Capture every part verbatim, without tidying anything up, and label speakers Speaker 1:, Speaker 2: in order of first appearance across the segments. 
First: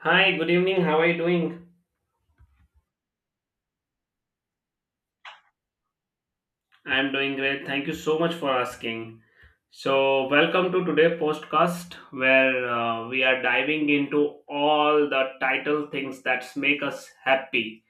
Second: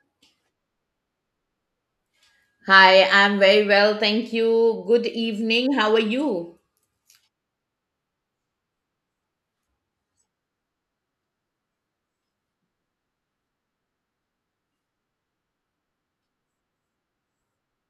Speaker 1: Hi, good evening. How are you doing?
Speaker 2: Hi, I'm very well. Thank you. Good evening. How are you?
Speaker 1: I'm doing great. Thank you so much for asking. So, welcome to today's podcast where uh, we are diving into all the title things that make us happy.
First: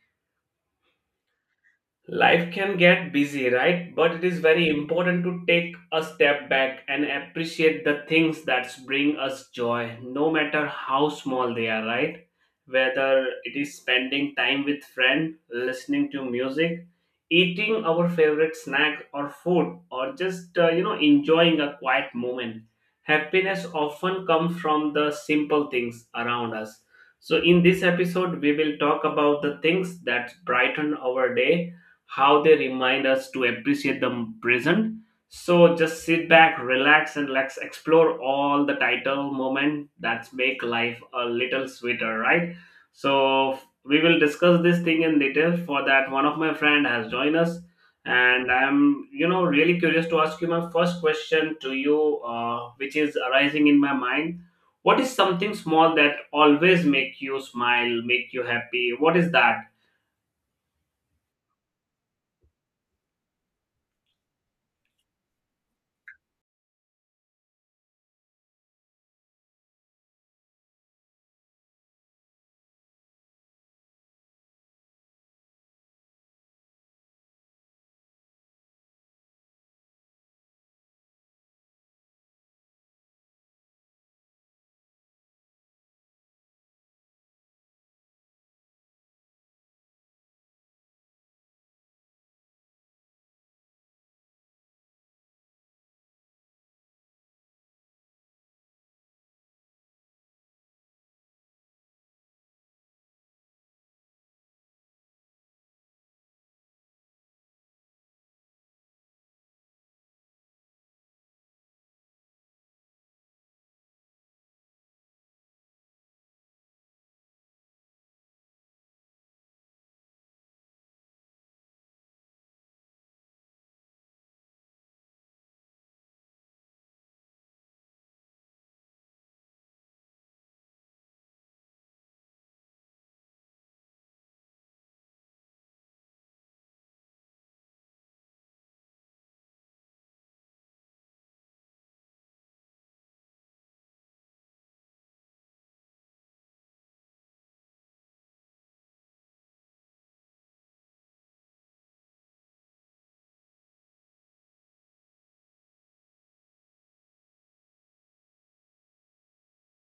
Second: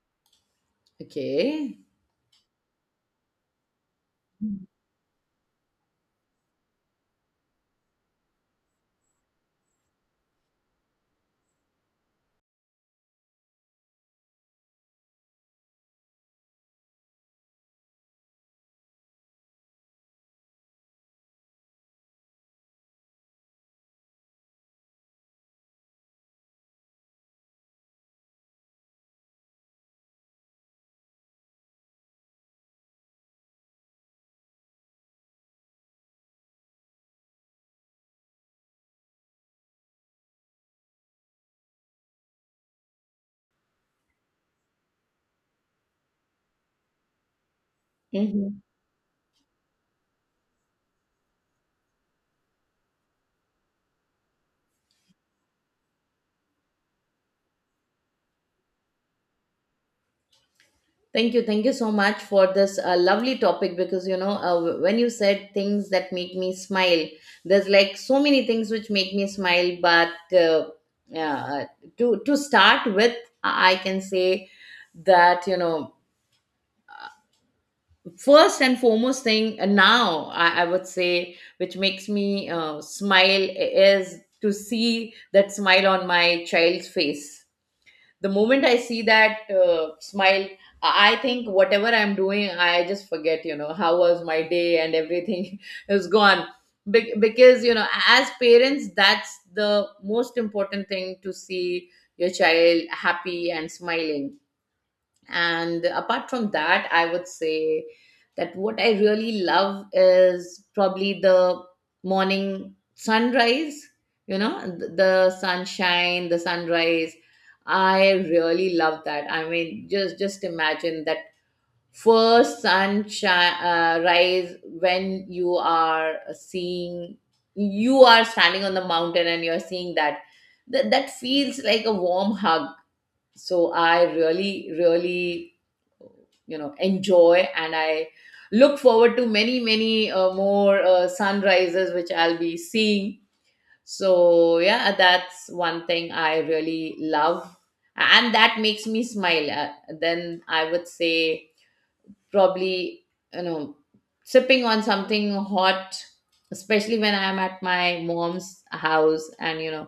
Speaker 2: Okay.
Speaker 1: Life can get busy, right? But it is very important to take a step back and appreciate the things that bring us joy, no matter how small they are, right? Whether it is spending time with friends, listening to music, eating our favorite snack or food, or just uh, you know enjoying a quiet moment. Happiness often comes from the simple things around us. So in this episode, we will talk about the things that brighten our day, how they remind us to appreciate the present. So just sit back, relax, and let's explore all the title moment that make life a little sweeter, right? So we will discuss this thing in detail. For that, one of my friend has joined us, and
Speaker 2: Mhm.
Speaker 1: I'm you know really curious to ask you my first question to you, uh, which is arising in my mind. What is something small that always make you smile, make you happy? What is that?
Speaker 2: Thank you. Thank you so much for this uh, lovely topic because, you know, uh, when you said things that make me smile, there's like so many things which make me smile. But uh, yeah, uh, to, to start with, I can say that, you know, first and foremost thing uh, now I, I would say which makes me uh, smile is to see that smile on my child's face. The moment I see that uh, smile, i I think whatever I'm doing, I just forget, you know, how was my day, and everything is gone. Be- because, you know, as parents, that's the most important thing, to see your child happy and smiling. And apart from that, I would say that what I really love is probably the morning sunrise, you know, th- the sunshine, the sunrise. I really love that. I mean, just just imagine that first sunshine uh, rise, when you are seeing, you are standing on the mountain and you're seeing that, that, that feels like a warm hug. So I really, really, you know, enjoy, and I look forward to many many uh, more uh, sunrises which I'll be seeing. So yeah, that's one thing I really love, and that makes me smile. Uh, then I would say, probably, you know, sipping on something hot, especially when I'm at my mom's house, and you know,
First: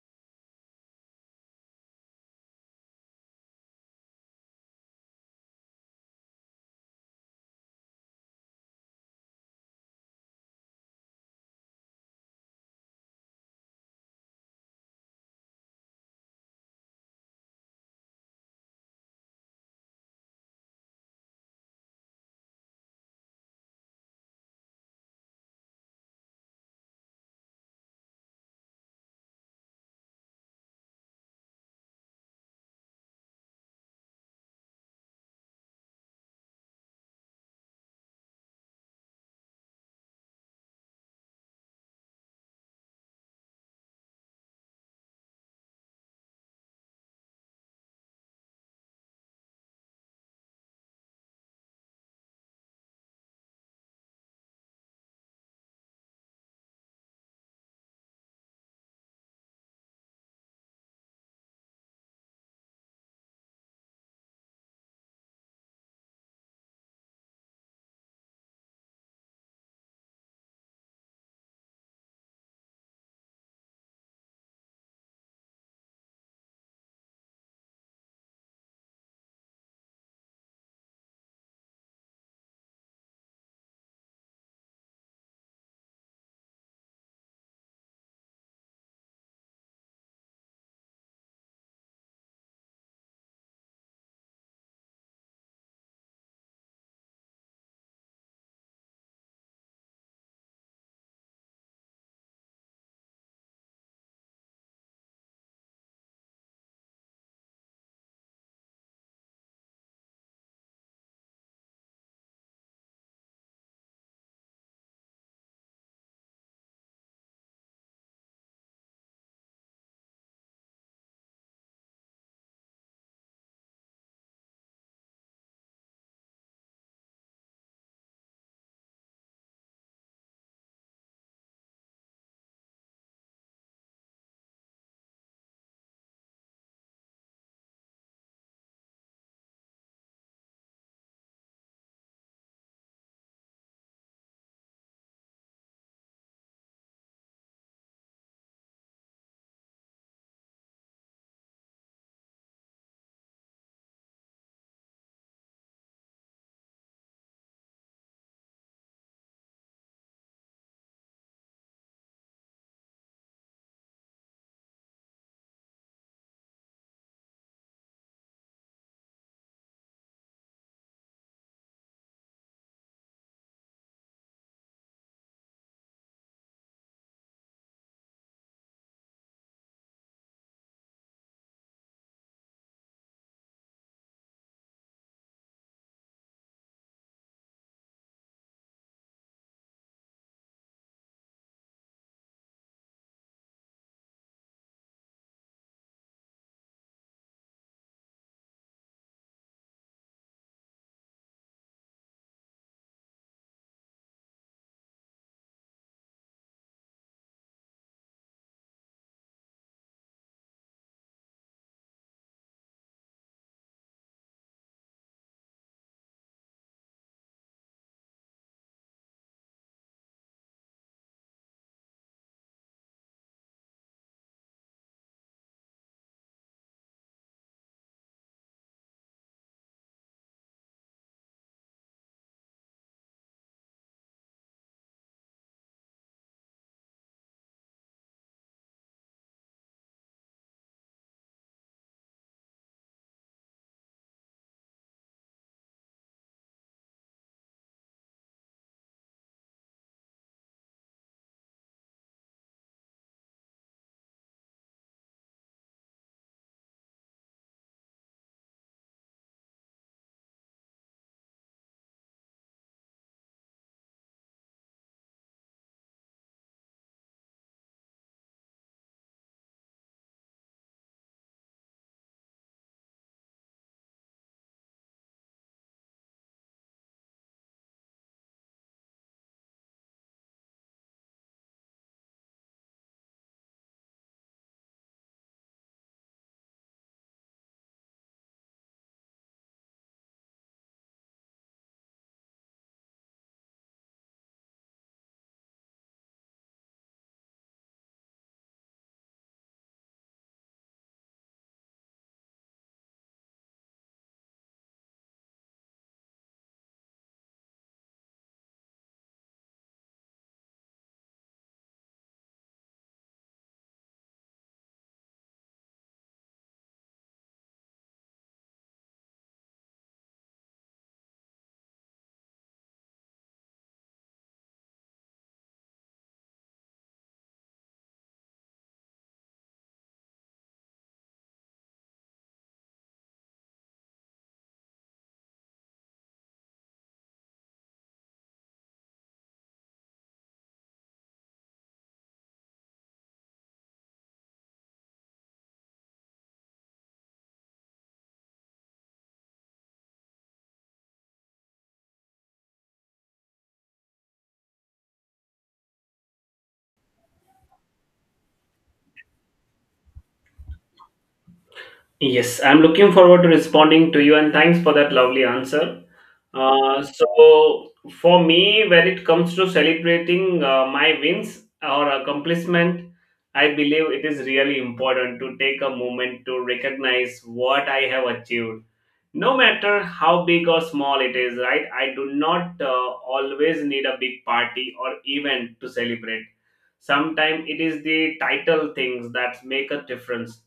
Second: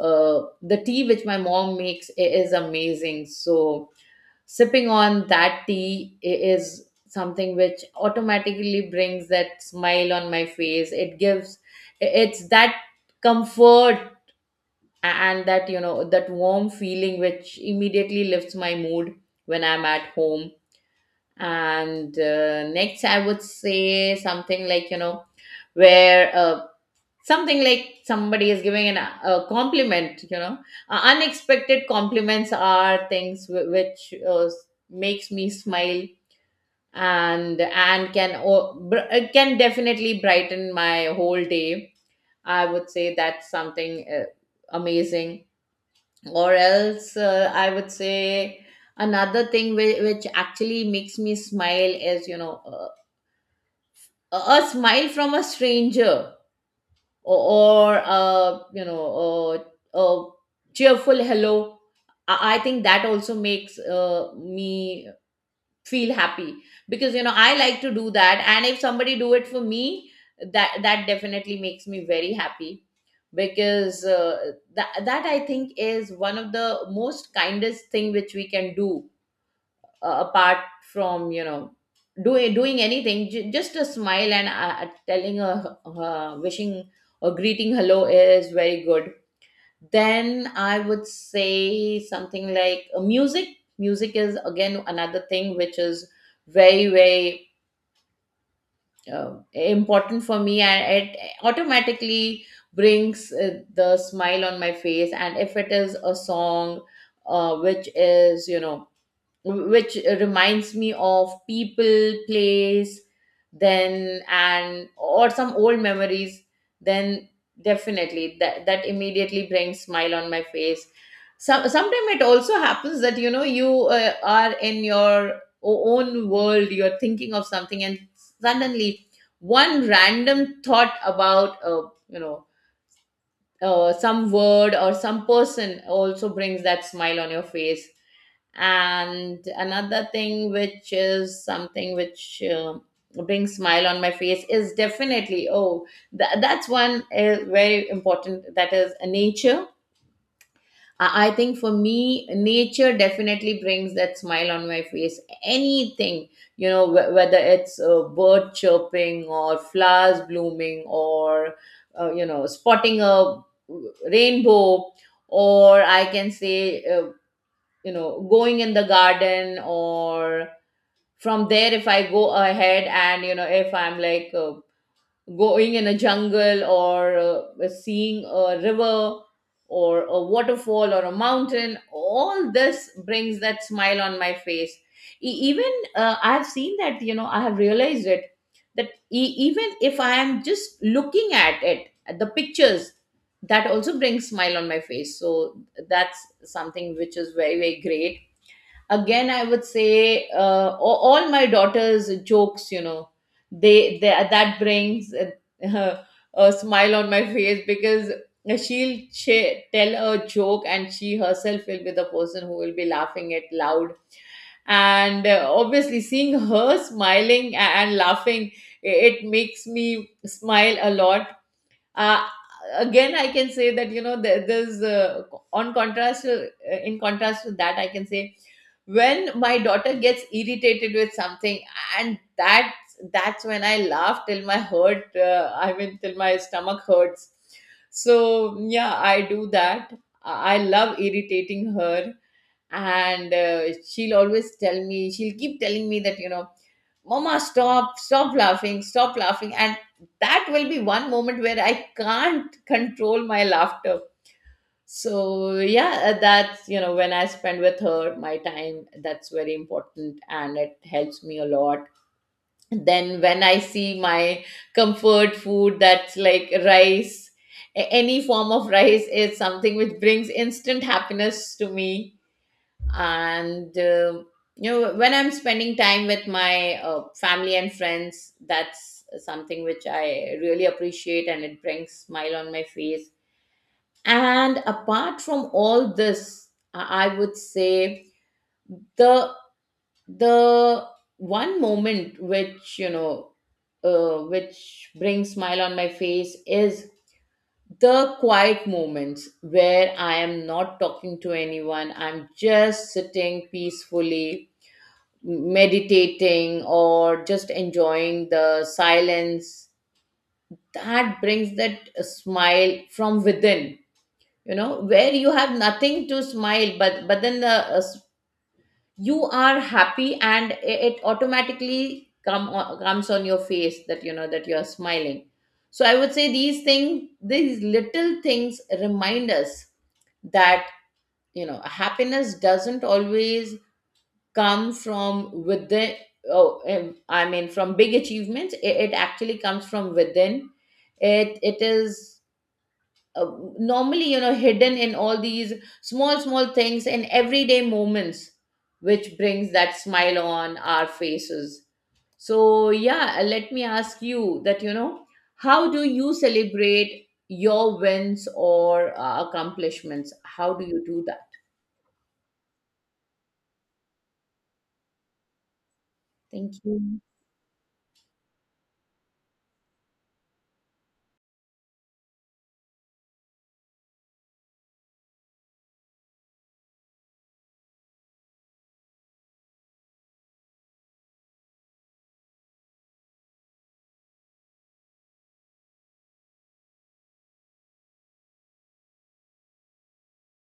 Speaker 2: uh, the tea which my mom makes i- is amazing. So sipping on that tea i- is something which automatically brings that smile on my face. It gives, it's that comfort, and that, you know, that warm feeling which immediately lifts my mood when I'm at home. And uh, next I would say something like, you know, where uh, something like, somebody is giving an a compliment, you know. Uh, unexpected compliments are things wh- which uh, makes me smile, and and can o- br- uh, can definitely brighten my whole day. I would say that's something uh, amazing. Or else, uh, I would say another thing which, which actually makes me smile is, you know, uh, a a smile from a stranger, or, or uh, you know, a, a cheerful hello. I I think that also makes uh, me feel happy, because, you know, I like to do that, and if somebody do it for me, that that definitely makes me very happy, because uh, that that, I think, is one of the most kindest thing which we can do, uh, apart from, you know, doing doing anything. J- just a smile and uh, telling a uh, wishing or greeting hello is very good. Then I would say something like uh, music music is again another thing which is very, very uh, important for me, and it automatically brings uh, the smile on my face. And if it is a song, uh, which is, you know, which reminds me of people, place, then, and or some old memories, then definitely that that immediately brings smile on my face. Some sometimes it also happens that, you know, you uh, are in your o- own world, you're thinking of something, and suddenly one random thought about uh, you know, uh, some word or some person also brings that smile on your face. And another thing which is something which uh, brings smile on my face is definitely, oh, tha- that's one is very important, that is uh, nature. I I think for me, nature definitely brings that smile on my face. Anything, you know, wh- whether it's a bird chirping or flowers blooming, or uh, you know, spotting a uh, rainbow, or I can say, uh, you know, going in the garden, or from there, if I go ahead, and you know, if I'm like uh, going in a jungle, or uh, seeing a river or a waterfall or a mountain, all this brings that smile on my face. E- even uh, I've seen that, you know, I have realized it, that e- even if I am just looking at it, at the pictures, that also brings smile on my face. So that's something which is very, very great. Again, I would say uh, a- all my daughters jokes, you know, they, they, that brings a, a smile on my face, because she'll ch- tell a joke and she herself will be the person who will be laughing it loud. And uh, obviously seeing her smiling a- and laughing, i- it makes me smile a lot. uh, Again, I can say that, you know, there, there's uh, on contrast uh, in contrast to that, I can say, when my daughter gets irritated with something, and that that's when I laugh till my hurt uh, I mean till my stomach hurts. So yeah, I do that. i I love irritating her, and uh, she'll always tell me, she'll keep telling me that, you know, mama, stop stop laughing, stop laughing, and that will be one moment where I can't control my laughter. So yeah, uh, that's, you know, when I spend with her my time, that's very important and it helps me a lot. Then when I see my comfort food, that's like rice, a- any form of rice is something which brings instant happiness to me. And uh, you know, when I'm spending time with my uh, family and friends, that's something which I really appreciate, and it brings smile on my face. And apart from all this, i I would say the the one moment which, you know, uh, which brings smile on my face is the quiet moments, where I am not talking to anyone, I'm just sitting peacefully, meditating or just enjoying the silence. That brings that smile from within, you know, where you have nothing to smile, but but then the uh, s- you are happy, and i- it automatically come o- comes on your face, that, you know, that you are smiling. So I would say these things, these little things remind us that, you know, happiness doesn't always come from within, oh um, i mean from big achievements, it, it actually comes from within. It it is uh, normally, you know, hidden in all these small, small things, in everyday moments, which brings that smile on our faces. So yeah, uh, let me ask you that, you know, how do you celebrate your wins or uh, accomplishments? How do you do that?
Speaker 1: Yes, I'm looking forward to responding to you and thanks for that lovely answer.
Speaker 2: Thank
Speaker 1: Uh,
Speaker 2: you.
Speaker 1: so, for me, when it comes to celebrating uh, my wins or accomplishment, I believe it is really important to take a moment to recognize what I have achieved no matter how big or small it is, right? I do not uh, always need a big party or event to celebrate. Sometimes it is the title things that make a difference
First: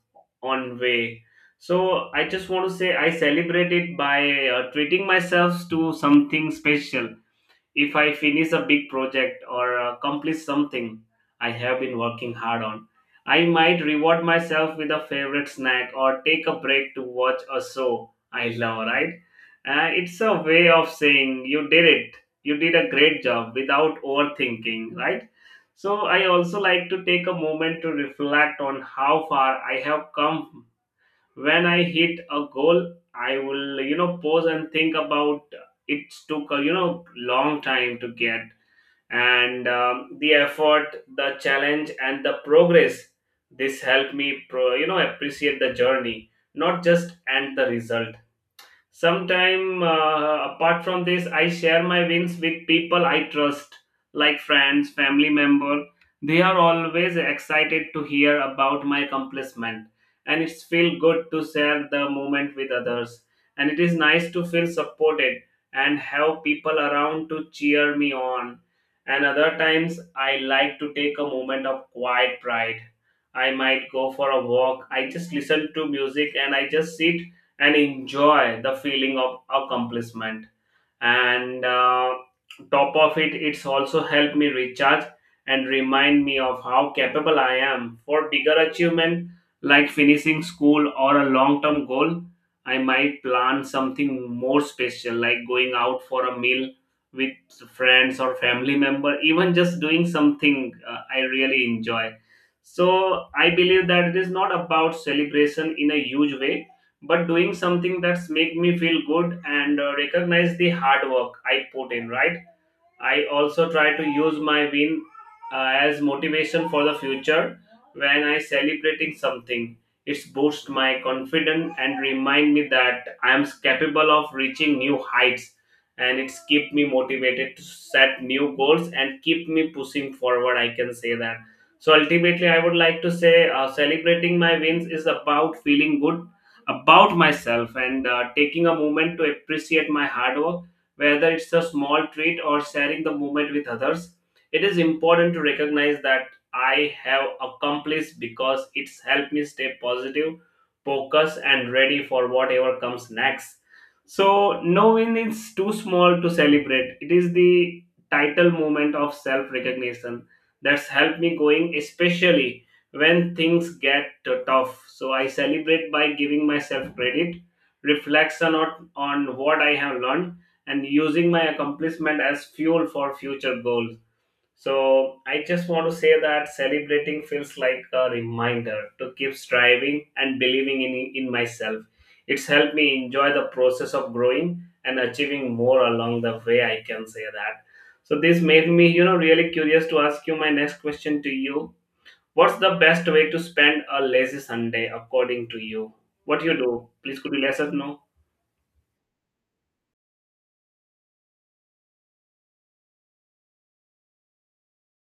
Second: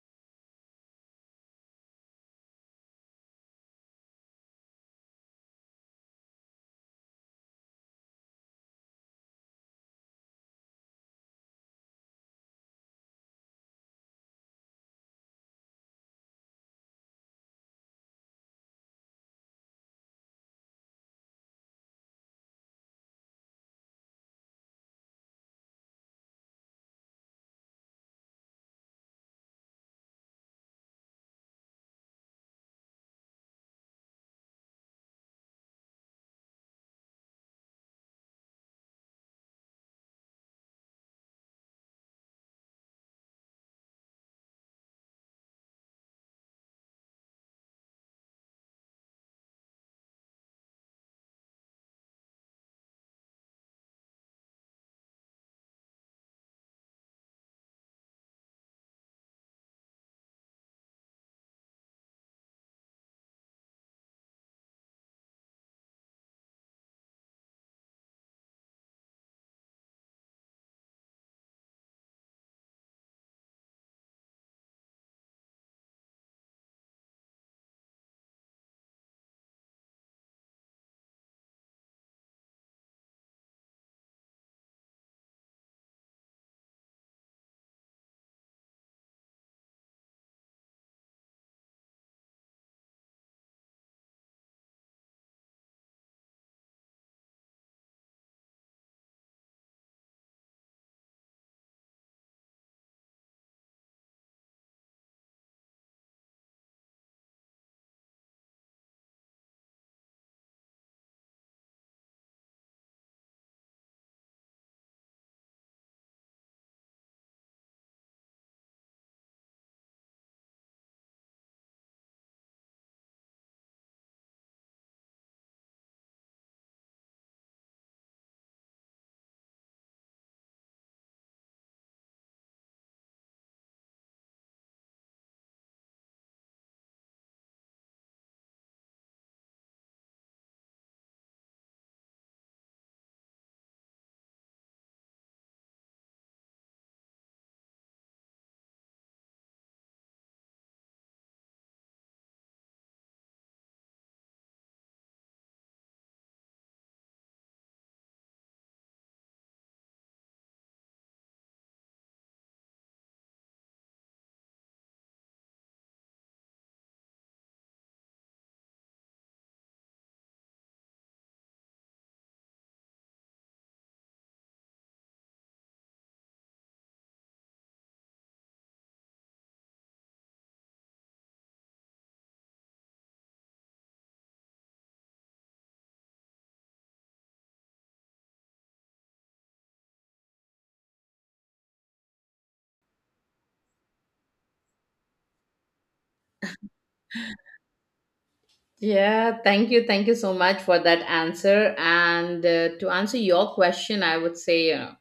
Speaker 1: on way. So I just want to say I celebrate it by uh, treating myself to something special. If I finish a big project or accomplish something I have been working hard on, I might reward myself with a favorite snack or take a break to watch a show I love, right? Uh, it's a way of saying you did it. You did a great job without overthinking, right? So I also like to take a moment to reflect on how far I have come. When I hit a goal, I will, you know, pause and think about it took a, you know, long time to get, and um, the effort, the challenge and the progress. This helped me, pro, you know, appreciate the journey, not just and the result. Sometime, uh, apart from this, I share my wins with people I trust, like friends, family member. They are always excited to hear about my accomplishment, and it's feel good to share the moment with others. And it is nice to feel supported and have people around to cheer me on. And other times, I like to take a moment of quiet pride. I might go for a walk. I just listen to music and I just sit and enjoy the feeling of accomplishment, and uh, top of it it's also helped me recharge and remind me of how capable I am for bigger achievement. Like finishing school or a long term goal, I might plan something more special like going out for a meal with friends or family member, even just doing something uh, I really enjoy. So I believe that it is not about celebration in a huge way, but doing something that's make me feel good and uh, recognize the hard work I put in, right? I also try to use my win uh, as motivation for the future. When I celebrating something, it's boost my confidence and remind me that I am capable of reaching new heights. And it's keep me motivated to set new goals and keep me pushing forward. I can say that. So ultimately, I would like to say uh, celebrating my wins is about feeling good about myself and uh, taking a moment to appreciate my hard work, whether it's a small treat or sharing the moment with others. It is important to recognize that I have accomplished because it's helped me stay positive, focused, and ready for whatever comes next. So, no win is too small to celebrate. It is the title moment of self recognition that's helped me going, especially when things get tough. So, I celebrate by giving myself credit, reflection on, on what I have learned and using my accomplishment as fuel for future goals. So I just want to say that celebrating feels like a reminder to keep striving and believing in, in myself. It's helped me enjoy the process of growing and achieving more along the way, I can say that. So this made me, you know, really curious to ask you my next question to you. What's the best way to spend a lazy Sunday according to you? What you do? Please could you let us know?
Speaker 2: Yeah, thank you. Thank you so much for that answer. And uh, to answer your question, I would say, you know,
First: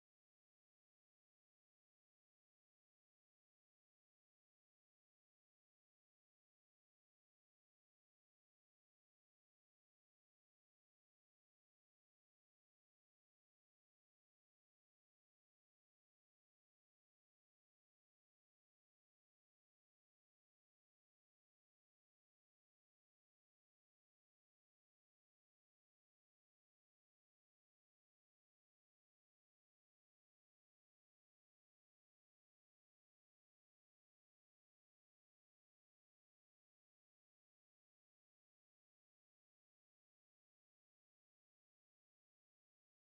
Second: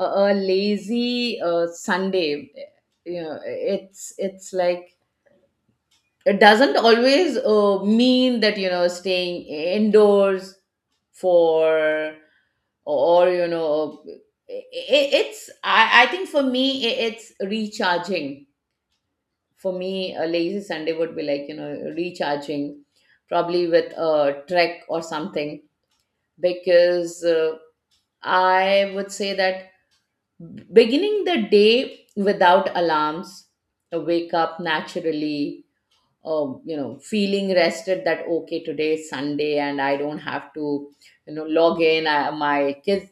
Speaker 2: a, a lazy uh, Sunday, you know, it's it's like, it doesn't always uh, mean that, you know, staying indoors for, or you know, it, it's, I, I think for me i- it's recharging. For me, a lazy Sunday would be like, you know, recharging, probably with a trek or something. Because uh, I would say that, beginning the day without alarms, uh, wake up naturally, um, you know, feeling rested that okay, today is Sunday and I don't have to, you know, log in. I, my kids,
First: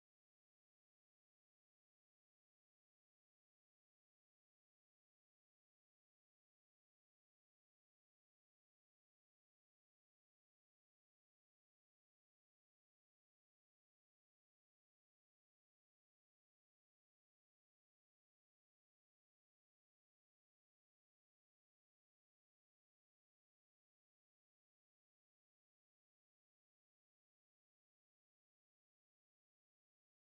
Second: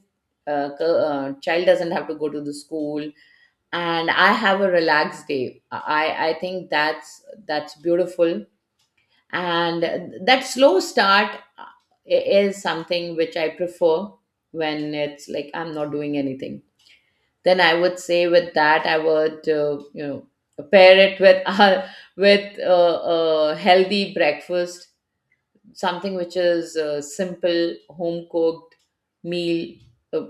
Speaker 2: uh, c- uh, child doesn't have to go to the school, and I have a relaxed day. I I think that's that's beautiful, and that slow start uh, is something which I prefer, when it's like I'm not doing anything. Then I would say, with that, I would, uh, you know, pair it with uh, with uh, a healthy breakfast, something which is a simple home cooked meal, uh,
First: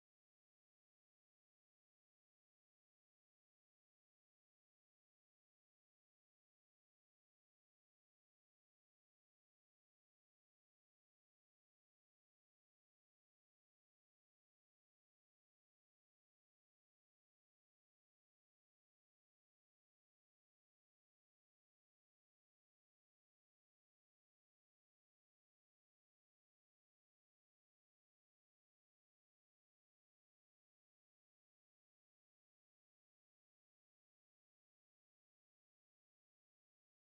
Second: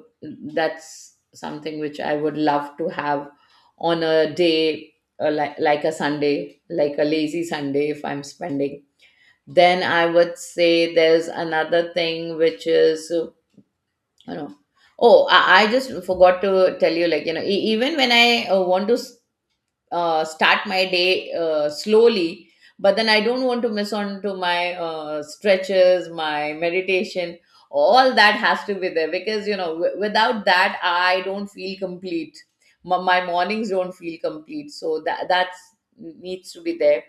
Speaker 2: that's something which I would love to have on a day uh, like, like a Sunday, like a lazy Sunday, if I'm spending. Then I would say there's another thing which is uh, you know, oh, i, I just forgot to tell you, like you know, e- even when I uh, want to uh, start my day uh, slowly, but then I don't want to miss on to my uh, stretches, my meditation. All that has to be there, because you know, w- without that I don't feel complete. My, my mornings don't feel complete, so that that's needs to be there.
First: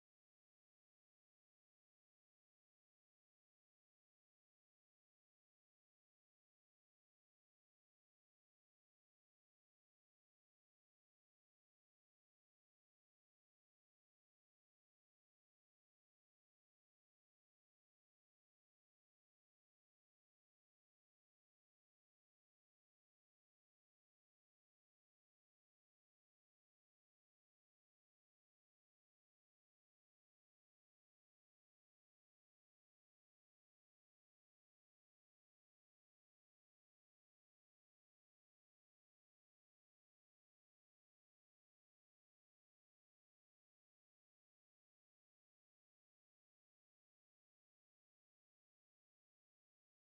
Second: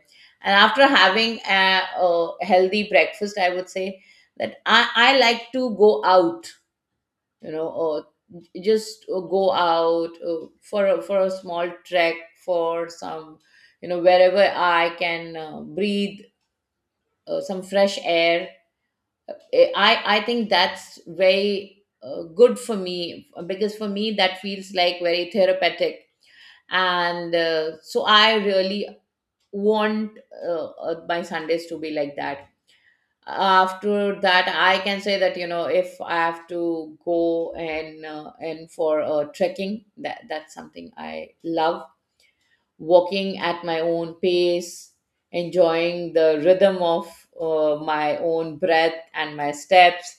Speaker 2: And after having a, a healthy breakfast, I would say that i, I like to go out, you know, or just uh, go out uh, for a, for a small trek, for some, you know, wherever I can uh, breathe uh, some fresh air. Eh, i i think that's very uh, good for me, because for me that feels like very therapeutic. And uh, so I really want uh, uh, my Sundays to be like that. After that, I can say that, you know, if I have to go and uh, and for uh, trekking, that that's something I love. Walking at my own pace, enjoying the rhythm of uh, my own breath and my steps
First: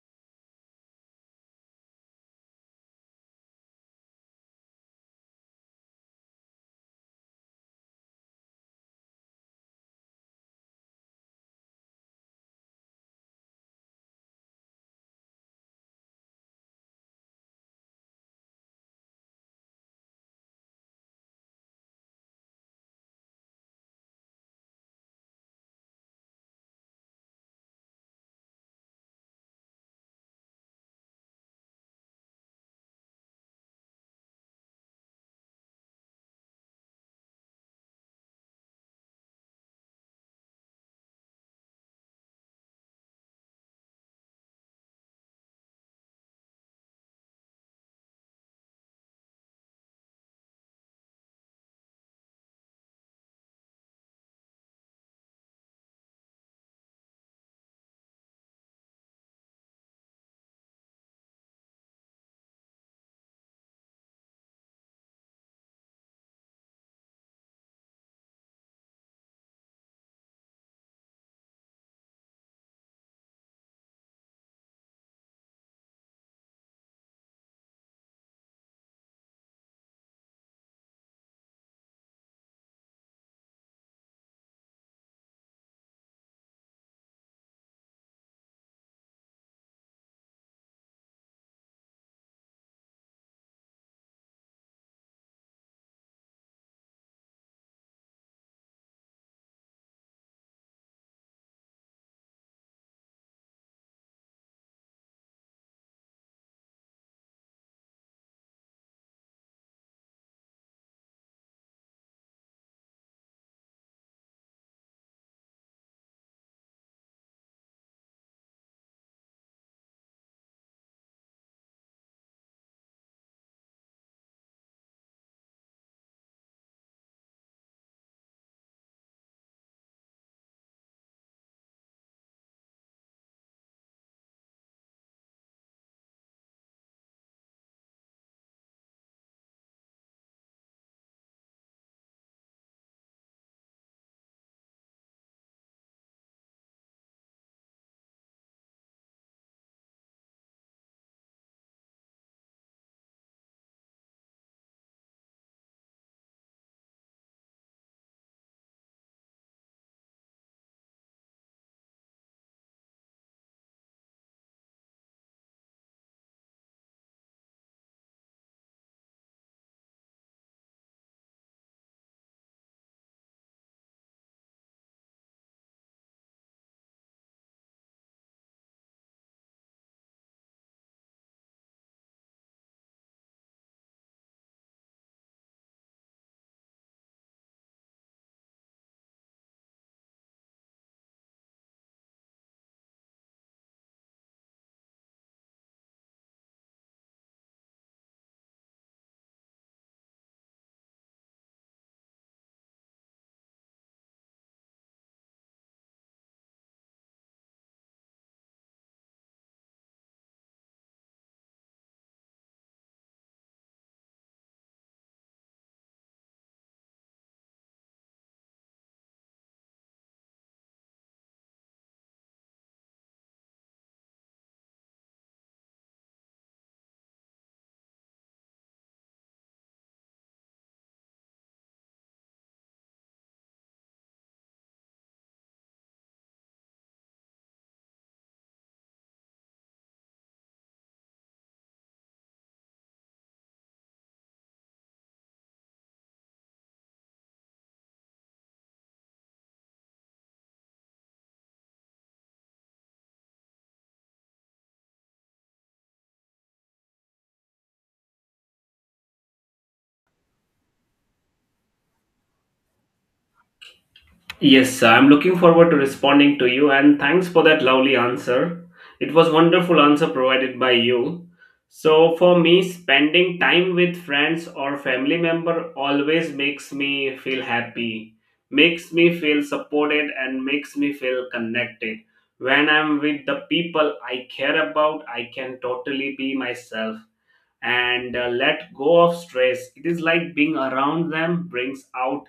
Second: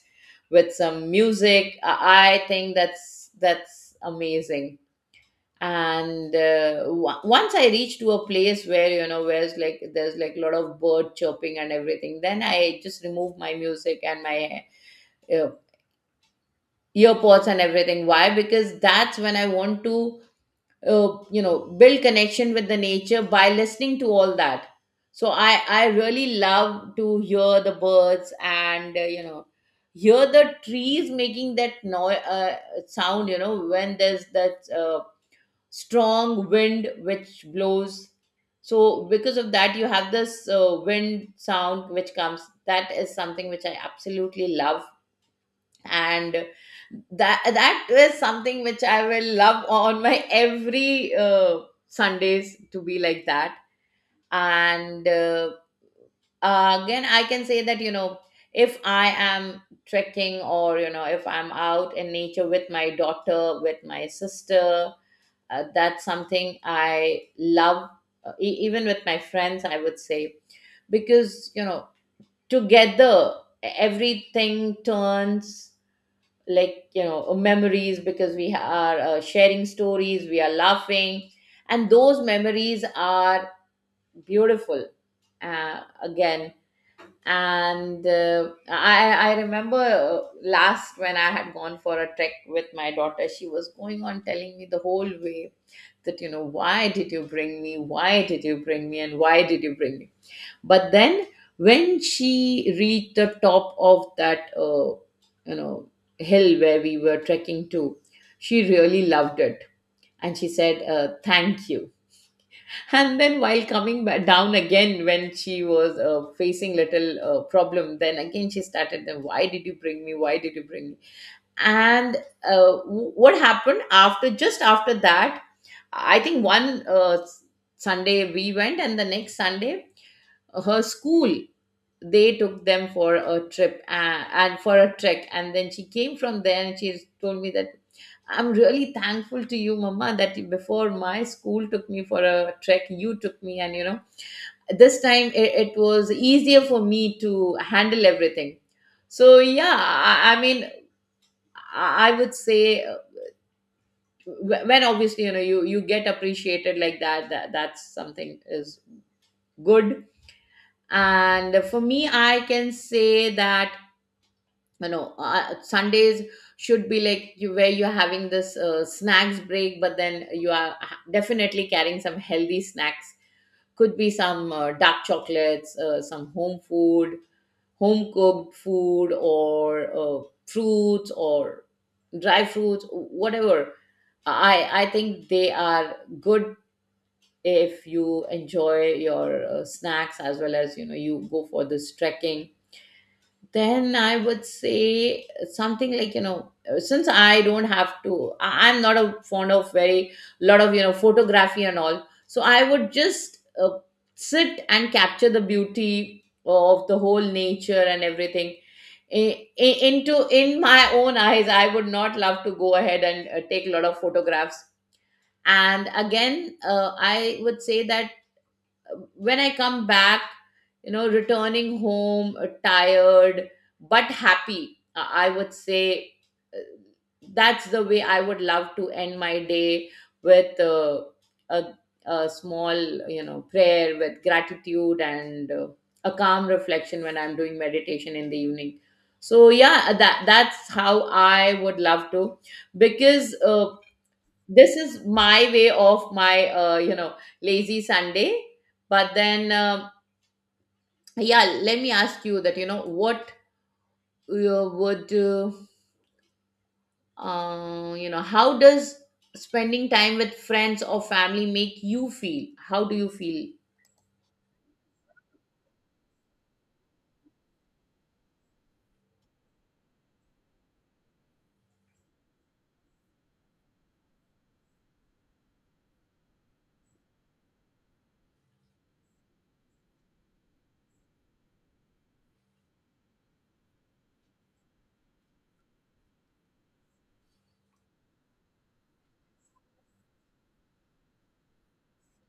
Speaker 2: with some music, i I think that's that's amazing. And uh, wa- once I reached to a place where you know where's like there's like a lot of bird chirping and everything, then I just remove my music and my uh, earpods and everything. Why? Because that's when I want to uh, you know build connection with the nature by listening to all that. So i i really love to hear the birds, and uh, you know hear the trees making that noise, uh, sound, you know, when there's that uh, strong wind which blows. So because of that you have this uh, wind sound which comes. That is something which I absolutely love. And that that is something which I will love on my every uh, sundays to be like that. And uh, again, I can say that, you know, if I am trekking, or you know, if I'm out in nature with my daughter, with my sister, uh, that's something I love. Uh, e- even with my friends, I would say, because, you know, together e-, everything turns like, you know, memories, because we are uh, sharing stories, we are laughing, and those memories are beautiful. Uh, again And uh, I, I remember uh, last when I had gone for a trek with my daughter, she was going on telling me the whole way that, you know, why did you bring me, why did you bring me, and why did you bring me. But then when she reached the top of that uh, you know hill where we were trekking to, she really loved it. And she said uh, thank you. And then while coming back down again, when she was uh, facing little uh, problem, then again she started, then why did you bring me, why did you bring me. And uh, w- what happened after, just after that, I think one uh, s- sunday we went, and the next sunday her school, they took them for a trip uh, and for a trek, and then she came from there and she told me that I'm really thankful to you, mama, that before my school took me for a trek, you took me, and, you know, this time it, it was easier for me to handle everything. So yeah, i, I mean i I would say, wh- when obviously, you know, you you get appreciated like that, that that's something is good. And for me, I can say that, you know, uh, sundays should be like, you, where you're having this uh, snacks break, but then you are ha- definitely carrying some healthy snacks. Could be some uh, dark chocolates, uh, some home food, home cooked food, or uh, fruits or dry fruits, whatever. I i think they are good. If you enjoy your uh, snacks as well as, you know, you go for this trekking, then I would say, something like, you know, uh, since I don't have to, I- I'm not a fond of very lot of, you know, photography and all, so I would just uh, sit and capture the beauty of the whole nature and everything. I- I- into In my own eyes, I would not love to go ahead and uh, take a lot of photographs. And again, uh, I would say that when I come back, you know, returning home, uh, tired but happy, I I would say uh, that's the way I would love to end my day with uh, a, a small, you know, prayer with gratitude and uh, a calm reflection when I'm doing meditation in the evening. So yeah, that that's how I would love to. Because uh, this is my way of my, uh, you know, lazy sunday. But then uh, yeah, let me ask you that, you know what, uh, would uh, uh, you know, how does spending time with friends or family make you feel? How do you feel?
Speaker 1: Yes, I'm looking forward to responding to you and thanks for that lovely answer. It was wonderful answer provided by you. So for me spending time with friends or family member always makes me feel happy, makes me feel supported and makes me feel connected. When I'm with the people I care about, I can totally be myself and uh, let go of stress. It is like being around them brings out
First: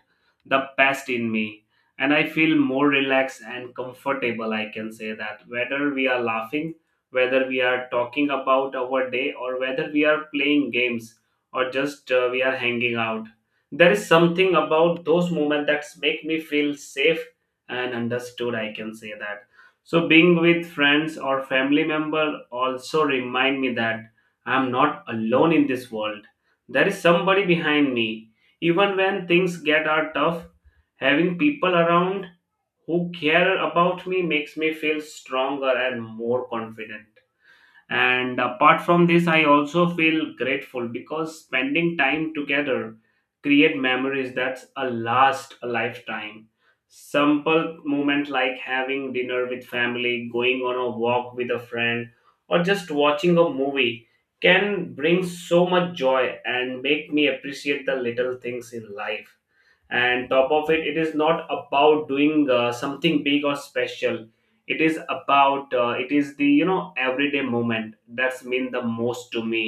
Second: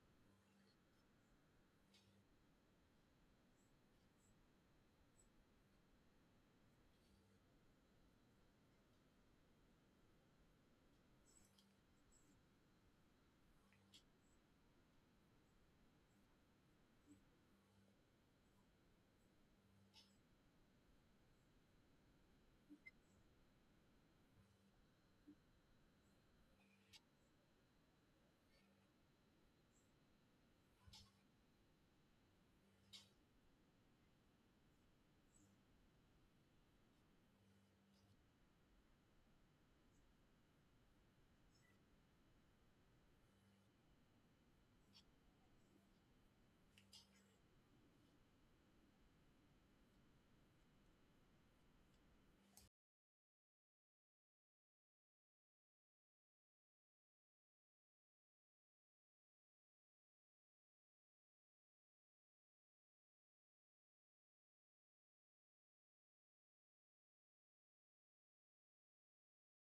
Speaker 1: the best in me. And I feel more relaxed and comfortable. I can say that whether we are laughing, whether we are talking about our day, or whether we are playing games, or just uh, we are hanging out, there is something about those moments that make me feel safe and understood. I can say that. So being with friends or family member also remind me that I am not alone in this world. There is somebody behind me. Even when things get are tough, having people around who care about me makes me feel stronger and more confident. And apart from this, I also feel grateful because spending time together create memories that a last a lifetime. Simple moment like having dinner with family, going on a walk with a friend, or just watching a movie can bring so much joy and make me appreciate the little things in life. And top of it, it is not about doing uh, something big or special. It is about uh, it is the, you know, everyday moment that's mean the most to me.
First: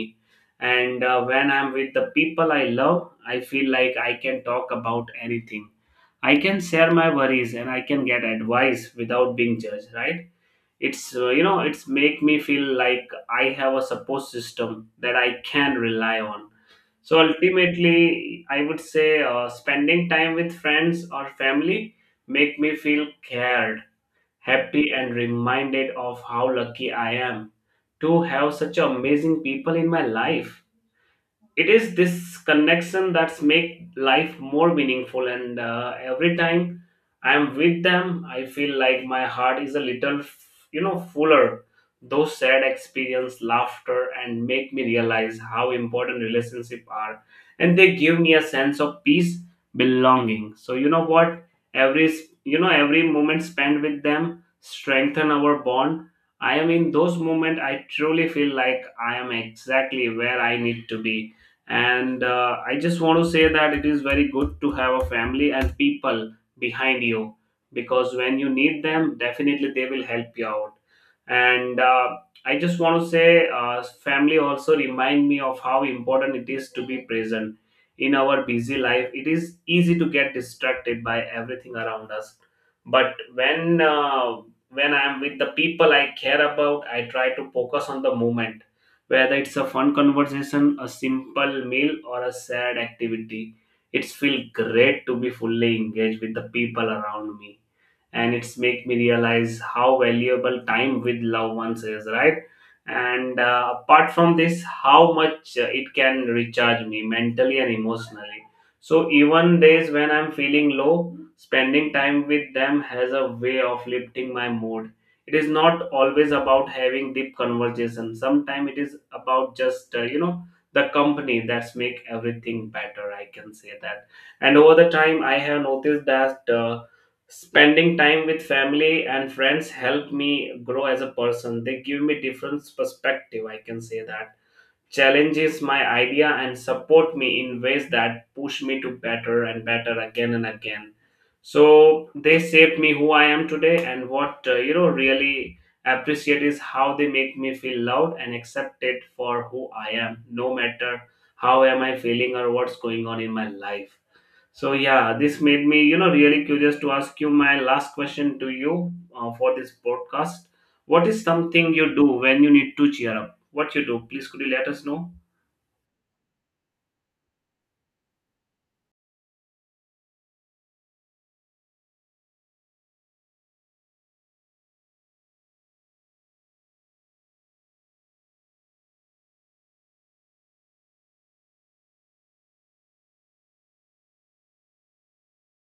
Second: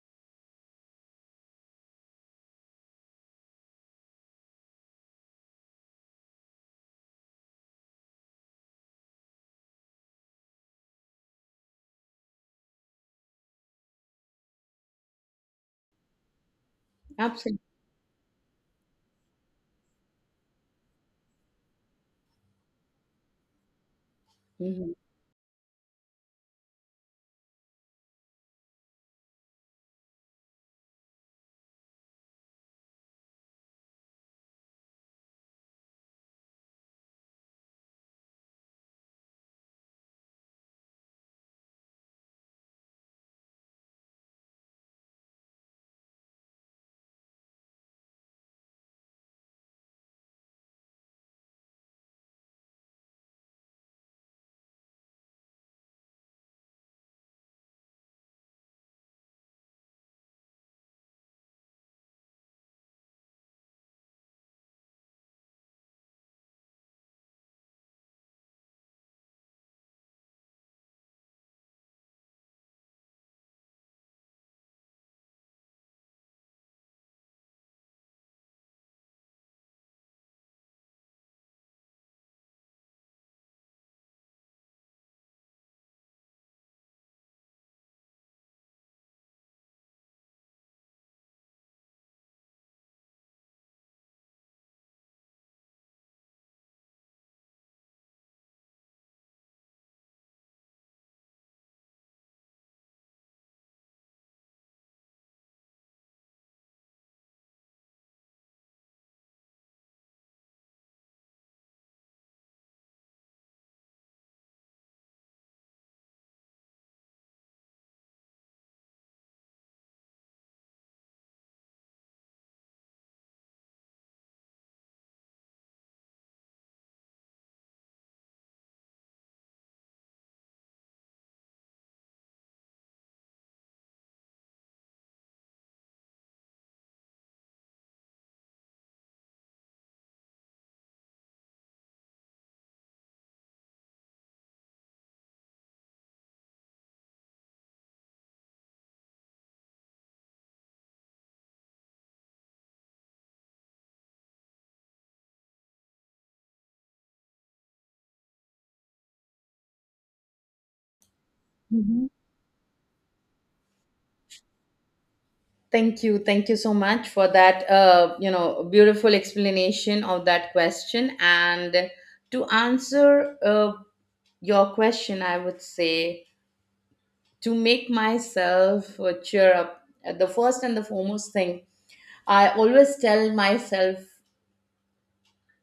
Speaker 1: And uh, when I'm with the people I love, I feel like I can talk about anything. I can share my worries and I can get advice without being judged, right? It's uh, you know it's make me feel like I have a support system that I can rely on. So
Speaker 2: Absolutely.
Speaker 1: ultimately, I would say uh, spending time with friends or family make me feel cared, happy,
Speaker 2: Mhm.
Speaker 1: and reminded of how lucky I am to have such amazing people in my life. It is this connection that's make life more meaningful, and uh, every time I'm with them I feel like my heart is a little, you know fuller. Those sad experience laughter and make me realize how important relationships are, and they give me a sense of peace, belonging. So you know what, every s- you know every moment spent with them strengthen our bond. I am in those moments I truly feel like I am exactly where I need to be. And uh, I just want to say that it is very good to have a family and people behind you, because when you need them definitely they will help you out. And uh, I just want to say uh, family also remind me of how important it is to be present. In our busy life it is easy to get distracted by everything around us, but when uh, when I am with the people I care about I try to focus on the moment, whether it's a fun conversation, a simple meal, or a sad activity. It's feel great to be fully engaged with the people around me and it's make me realize how valuable time with loved ones is, right? And uh, apart from this how much uh, it can recharge me mentally and emotionally. So even days when I'm feeling low spending time with them has a way of lifting my mood. It is not always about having deep conversation. Sometimes it is about just uh, you know the company that's make everything better, I can say that. And over the time I have noticed that uh, spending time with family and friends help me grow as a person. They give me different perspective, I can say that. Challenges my idea and support me in ways that push me to better and better again and again. So they shaped me who I am today and what uh, you know really appreciate is how they make me feel loved and accepted for who I am, no matter how am I feeling or what's going on in my life. So yeah, this made me, you know, really curious to ask you my last question to you uh, for this podcast. What is something you do
Speaker 2: Mhm.
Speaker 1: when you need to cheer up? What you do? Please could you let us know?
Speaker 2: Thank you. Thank you so much for that, uh, you know, beautiful explanation of that question. And to answer uh, your question, I would say, to make myself uh, cheer up, uh, the first and the foremost thing I always tell myself,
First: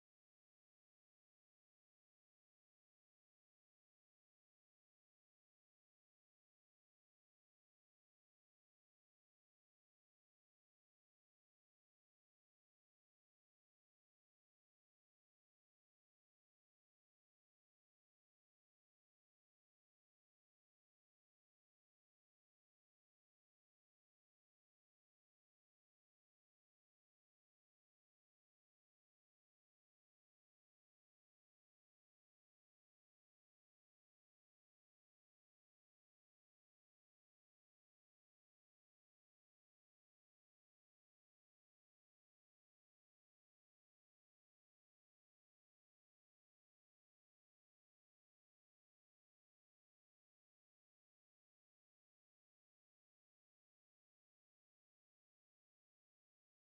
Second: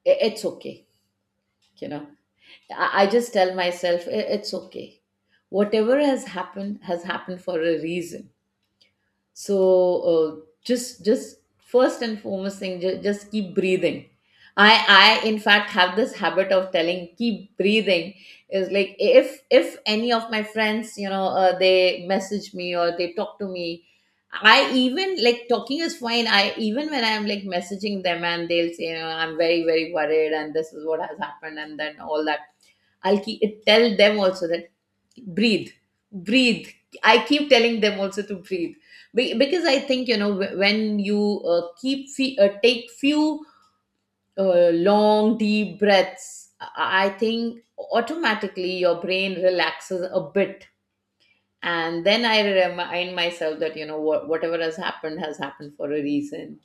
Speaker 2: "I- It's okay, you know." i, I just tell myself, "I- It's okay, whatever has happened has happened for a reason." So uh, just just first and foremost thing, just, just keep breathing. I i in fact have this habit of telling keep breathing. Is like, if if any of my friends, you know, uh, they message me or they talk to me. I even, like, talking is fine. I even when I'm like messaging them, and they'll say, you know, I'm very very worried, and this is what has happened and then all that, I'll keep tell them also that, breathe, breathe. I keep telling them also to breathe. Be- because I think, you know, wh- when you uh, keep fe- uh, take few uh, long deep breaths, i I think automatically your brain relaxes a bit. And then I remind myself that, you know what, whatever has happened has happened for a reason.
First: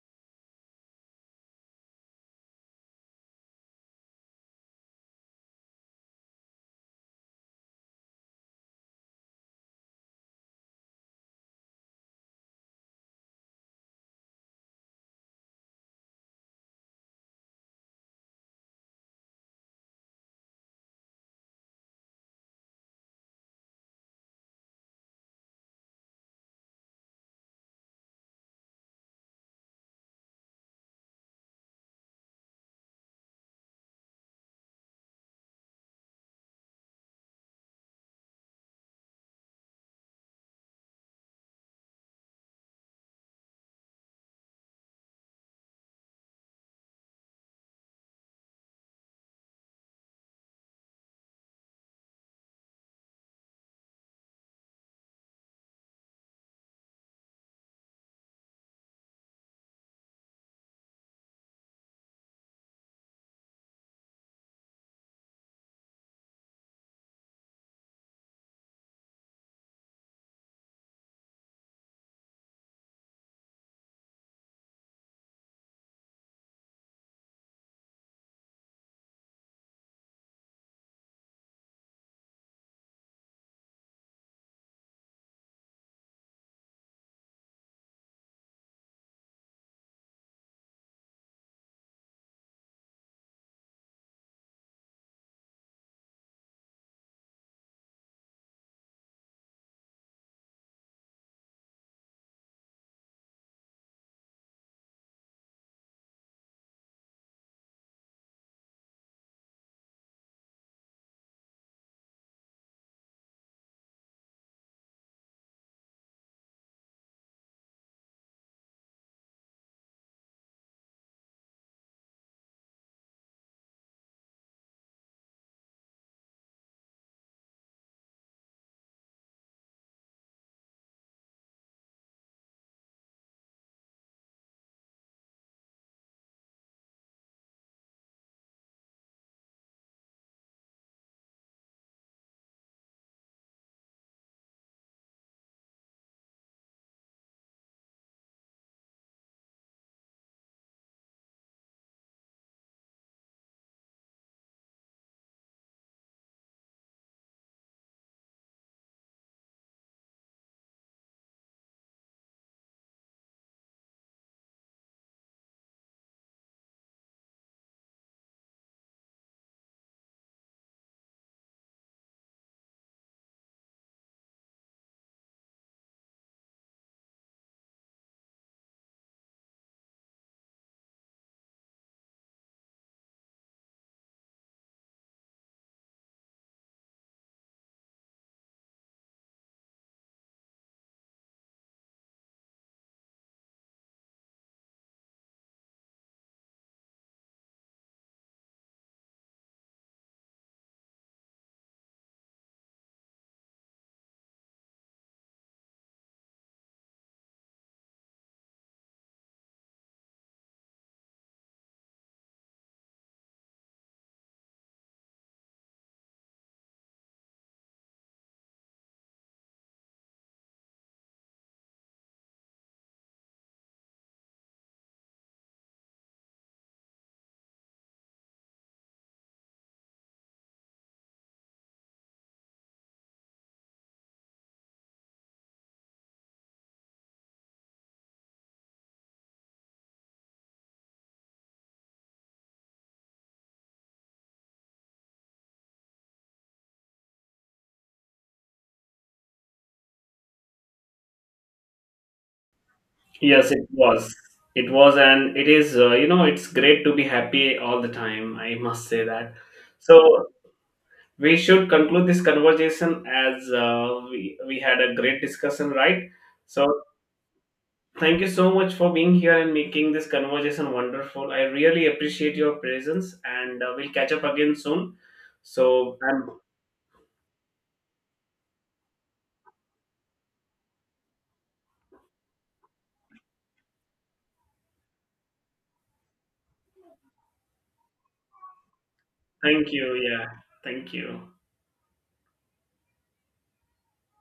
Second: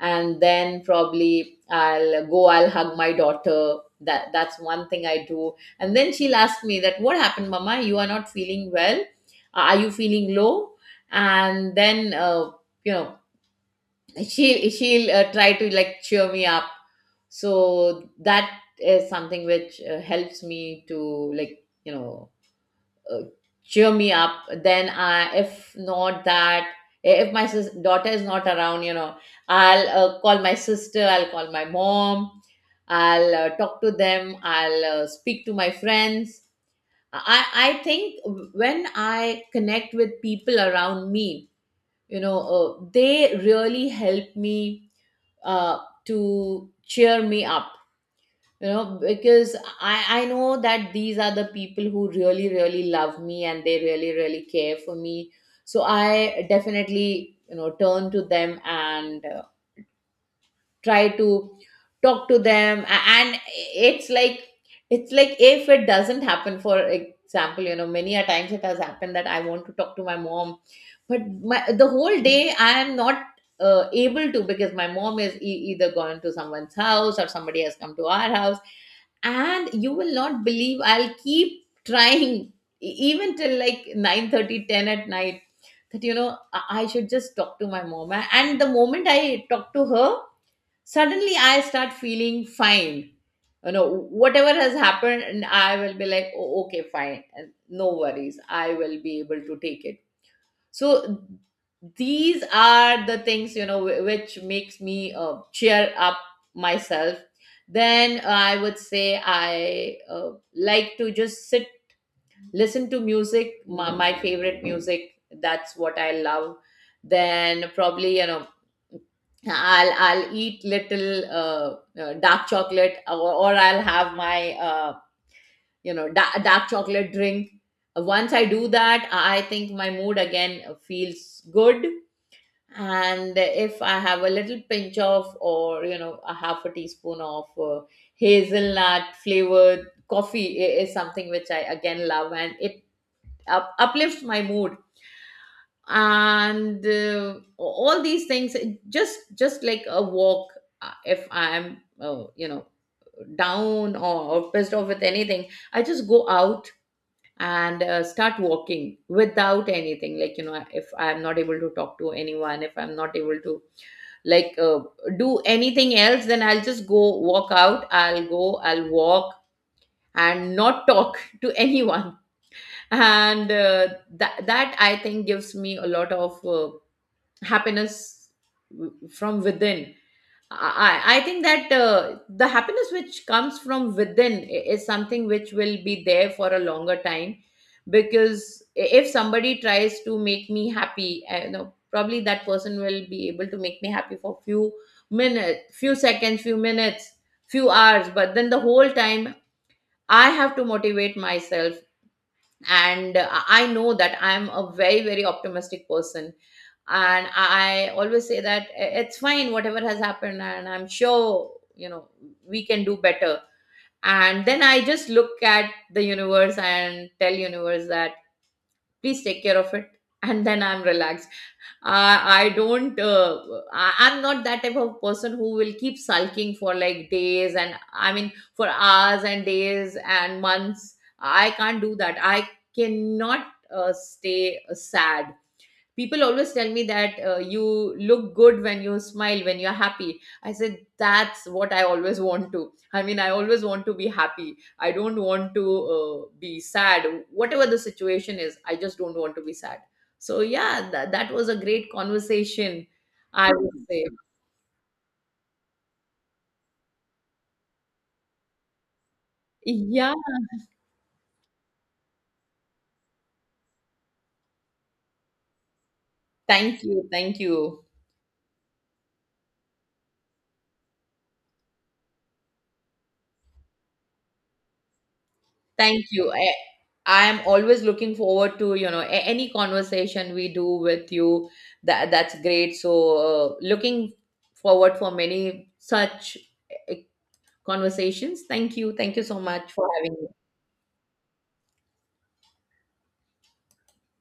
Speaker 2: And then probably I'll go, I'll hug my daughter, that that's one thing I do. And then she'll ask me that, what happened, mama, you are not feeling well? Uh, are you feeling low? And then uh, you know she she'll uh, try to like cheer me up. So that is something which uh, helps me to, like, you know, uh, cheer me up. Then I, if not that, eh, if my sis- daughter is not around, you know, I'll uh, call my sister, I'll call my mom, I'll uh, talk to them, I'll uh, speak to my friends. I i think when I connect with people around me, you know, uh, they really help me uh, to cheer me up. You know, because i i know that these are the people who really really love me and they really really care for me. So I definitely, you know, turn to them and uh, try to talk to them. A- and it's like, it's like, if it doesn't happen, for example, you know, many a times it has happened that I want to talk to my mom, but my, the whole day I am not uh, able to, because my mom is e- either gone to someone's house or somebody has come to our house. And you will not believe, I'll keep trying e- even till like nine thirty, ten at night, that, you know, i I should just talk to my mom. A- and the moment I talk to her, suddenly I start feeling fine. You know, whatever has happened, and I will be like, oh, okay, fine, and no worries, I will be able to take it. So these are the things, you know, wh- which makes me uh, cheer up myself. Then uh, I would say I uh, like to just sit, listen to music, my, my favorite music, that's what I love. Then probably, you know, I'll I'll eat little uh, uh, dark chocolate, or, or I'll have my uh, you know da- dark chocolate drink. Once I do that, I think my mood again feels good. And if I have a little pinch of, or you know, a half a teaspoon of uh, hazelnut flavored coffee I- is something which I again love, and it up, uplift my mood and uh, all these things. just just like a walk. Uh, if I'm uh, you know down, or, or pissed off with anything, I just go out and uh, start walking without anything. Like, you know, if I'm not able to talk to anyone, if I'm not able to like uh, do anything else, then I'll just go walk out, I'll go, I'll walk, and not talk to anyone. And uh, that that I think gives me a lot of uh, happiness w- from within. I i I think that uh, the happiness which comes from within I- is something which will be there for a longer time. Because I- if somebody tries to make me happy, I, you know, probably that person will be able to make me happy for few minutes, few seconds, few minutes, few hours, but then the whole time I have to motivate myself. And i I know that I'm a very very optimistic person, and I always say that I- it's fine, whatever has happened, and I'm sure, you know, we can do better. And then I just look at the universe and tell universe that please take care of it and then I'm relaxed. I I don't uh, I, I'm not that type of person who will keep sulking for like days, and I mean for hours and days and months, I can't do that. I cannot uh, stay sad. People always tell me that uh, you look good when you smile, when you're happy. I said that's what I always want to, I mean, I always want to be happy. I don't want to uh, be sad. Whatever the situation is, I just don't want to be sad. So yeah, that, that was a great conversation,
Speaker 1: Yes,
Speaker 2: I
Speaker 1: it
Speaker 2: would say.
Speaker 1: was. It was, and it is, uh, you know, it's great to be happy all the time. I must say that.
Speaker 2: Yeah,
Speaker 1: So we should conclude this conversation as uh, we, we had a great discussion, right? So
Speaker 2: thank you, thank you.
Speaker 1: thank you so much for being here and making this conversation wonderful. I really appreciate your presence, and uh, we'll catch up again soon. So,
Speaker 2: Thank you.
Speaker 1: um,
Speaker 2: I, I'm always looking forward to, you know, a- any conversation we do with you. That that's great. So, uh, looking forward for many such uh, conversations. Thank you. Thank you so
Speaker 1: thank
Speaker 2: much
Speaker 1: you.
Speaker 2: for having
Speaker 1: Yeah,
Speaker 2: me.
Speaker 1: thank you.